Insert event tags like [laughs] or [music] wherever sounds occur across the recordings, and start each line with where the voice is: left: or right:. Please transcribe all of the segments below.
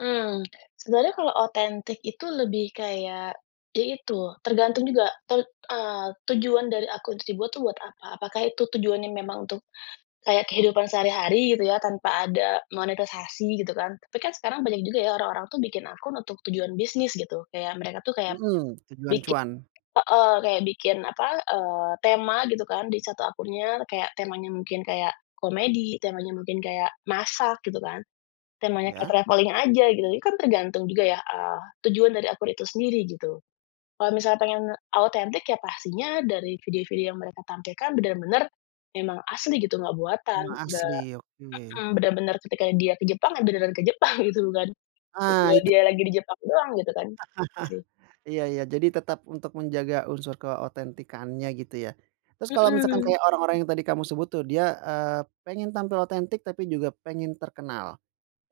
left: Eee. Sebenarnya kalau otentik itu lebih kayak, ya itu, tergantung juga ten eee, tujuan dari akun itu dibuat tuh buat apa? Apakah itu tujuannya memang untuk kayak kehidupan sehari-hari gitu ya, tanpa ada monetisasi, gitu kan. Tapi kan sekarang banyak ya juga orang-orang tuh bikin akun untuk tujuan bisnis, gitu. Kayak, mereka tuh kayak
right: Mhm, tujuan
left: bikin
right: cuan.
left: heeh, kayak bikin, apa, eee, tema gitu kan di satu akunnya, kayak temanya mungkin kayak komedi, temanya mungkin kayak masak, gitu kan. Temanya kayak
right: Ya?
left: traveling aja, gitu, itu kan tergantung juga ya, eee, tujuan dari akun itu sendiri, gitu. Kalau misalnya pengen autentik, ya pastinya dari video-video yang mereka tampilkan benar-benar memang asli gitu, nggak buatan,
right: Emang
left: nggak
right: asli, oke.
left: heeh, benar-benar ketika dia ke Jepang, ya beneran ke Jepang, gitu, bukan,
right: Ah!
left: video
right: Itu
left: dia lagi di jepang doang, gitu kan? Sih.
right: [chuckles] Iya, iya jadi tetap untuk menjaga unsur keotentikannya gitu ya. Terus kalau misalkan
left: Mhm.
right: kayak orang-orang yang tadi kamu sebut tuh dia, eee, pengen tampil otentik tapi juga pengen terkenal,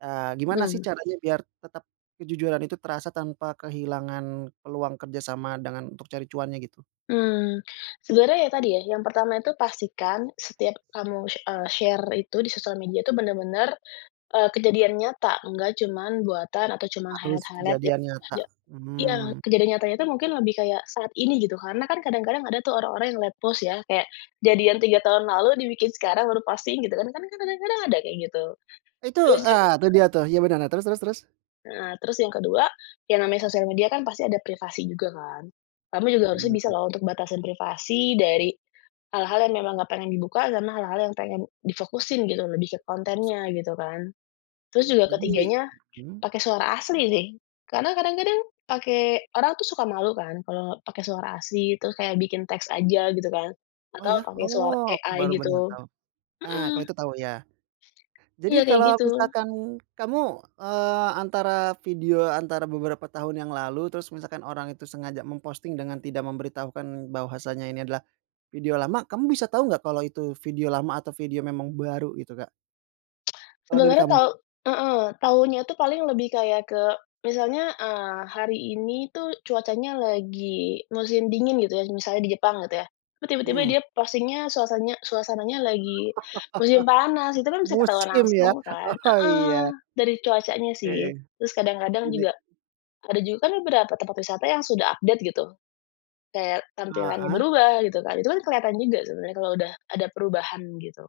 right: eee, gimana sih
left: Mmm.
right: caranya biar tetap kejujuran itu terasa tanpa kehilangan peluang kerjasama dengan untuk cari cuannya gitu?
left: Mmm, sebenarnya ya tadi ya, yang pertama itu pastikan setiap kamu sh eee, share itu, di sosial media itu, benar-benar, eee, kejadian nyata, nggak cuma buatan atau cuma
right: Harus
left: highlight-highlight, yang
right: kejadian nyata,
left: tidak iya,
right: mmm.
left: kejadian nyatanya itu mungkin lebih kayak saat ini gitu. Karena kan kadang-kadang ada tuh orang-orang yang late post, ya, kayak kejadian 3 tahun lalu, dibikin sekarang baru posting, gitu kan. Kan kadang-kadang ada kayak gitu.
right: Itu
left: Terus ju
right: eee, tuh dia tuh. Ya, benar, nah, terus terus terus?
left: Heeh, terus yang ke-2, yang namanya sosial media kan pasti ada privasi juga, kan? Kamu juga harusnya
right: Mhm,
left: bisa
right: hmm.
left: loh untuk batasin privasi dari hal-hal yang memang nggak pengen dibuka, sama hal-hal yang pengen difokusin gitu, lebih ke
right: Difokuskan.
left: kontennya, gitu kan. Terus juga
right: Jadi
left: ke-3-nya,
right: hmm?
left: pakai suara asli, sih. Karena kadang-kadang pakai orang tuh suka malu kan kalau pakai suara asli, terus kayak bikin teks aja, gitu kan?
right: Oh,
left: Atau
right: ya?
left: pakai suara
right: Oh! Aku baru
left: AI,
right: bener,
left: gitu.
right: tahu. Nah, kalau
left: Mhm.
right: itu tahu, ya. Jadi,
left: Iya, kaya
right: kalau
left: gitu.
right: misalkan kamu, eee, antara video antara beberapa tahun yang lalu, terus misalkan orang itu sengaja memposting dengan tidak memberitahukan bahwasanya ini adalah video lama, kamu bisa tahu nggak kalau itu video lama atau video memang baru, gitu, Kak?
left: [tsk]
right: Kalau dari
left: Sebenarnya
right: kamu
left: tau
right: nih?
left: heeh. Taunya itu paling lebih kayak ke misalnya, eee, hari ini itu cuacanya lagi musim dingin gitu ya, misalnya di Jepang gitu ya. Itu tiba-tiba
right: Mmm.
left: dia postingnya suasanya suasananya
right: [laughs]
left: lagi musim panas, itu kan bisa ketahuan
right: Musim, ya?
left: langsung, kan?
right: Oh,
left: Heeh.
right: iya.
left: Dari cuacanya
right: Oke.
left: sih. Terus kadang-kadang juga,
right: [unintelligible]
left: ada juga kan beberapa tempat wisata yang sudah update, gitu. Kayak tampilannya
right: Heeh?
left: berubah gitu kan, itu kan kelihatan juga sebenarnya kalau udah ada perubahan, gitu.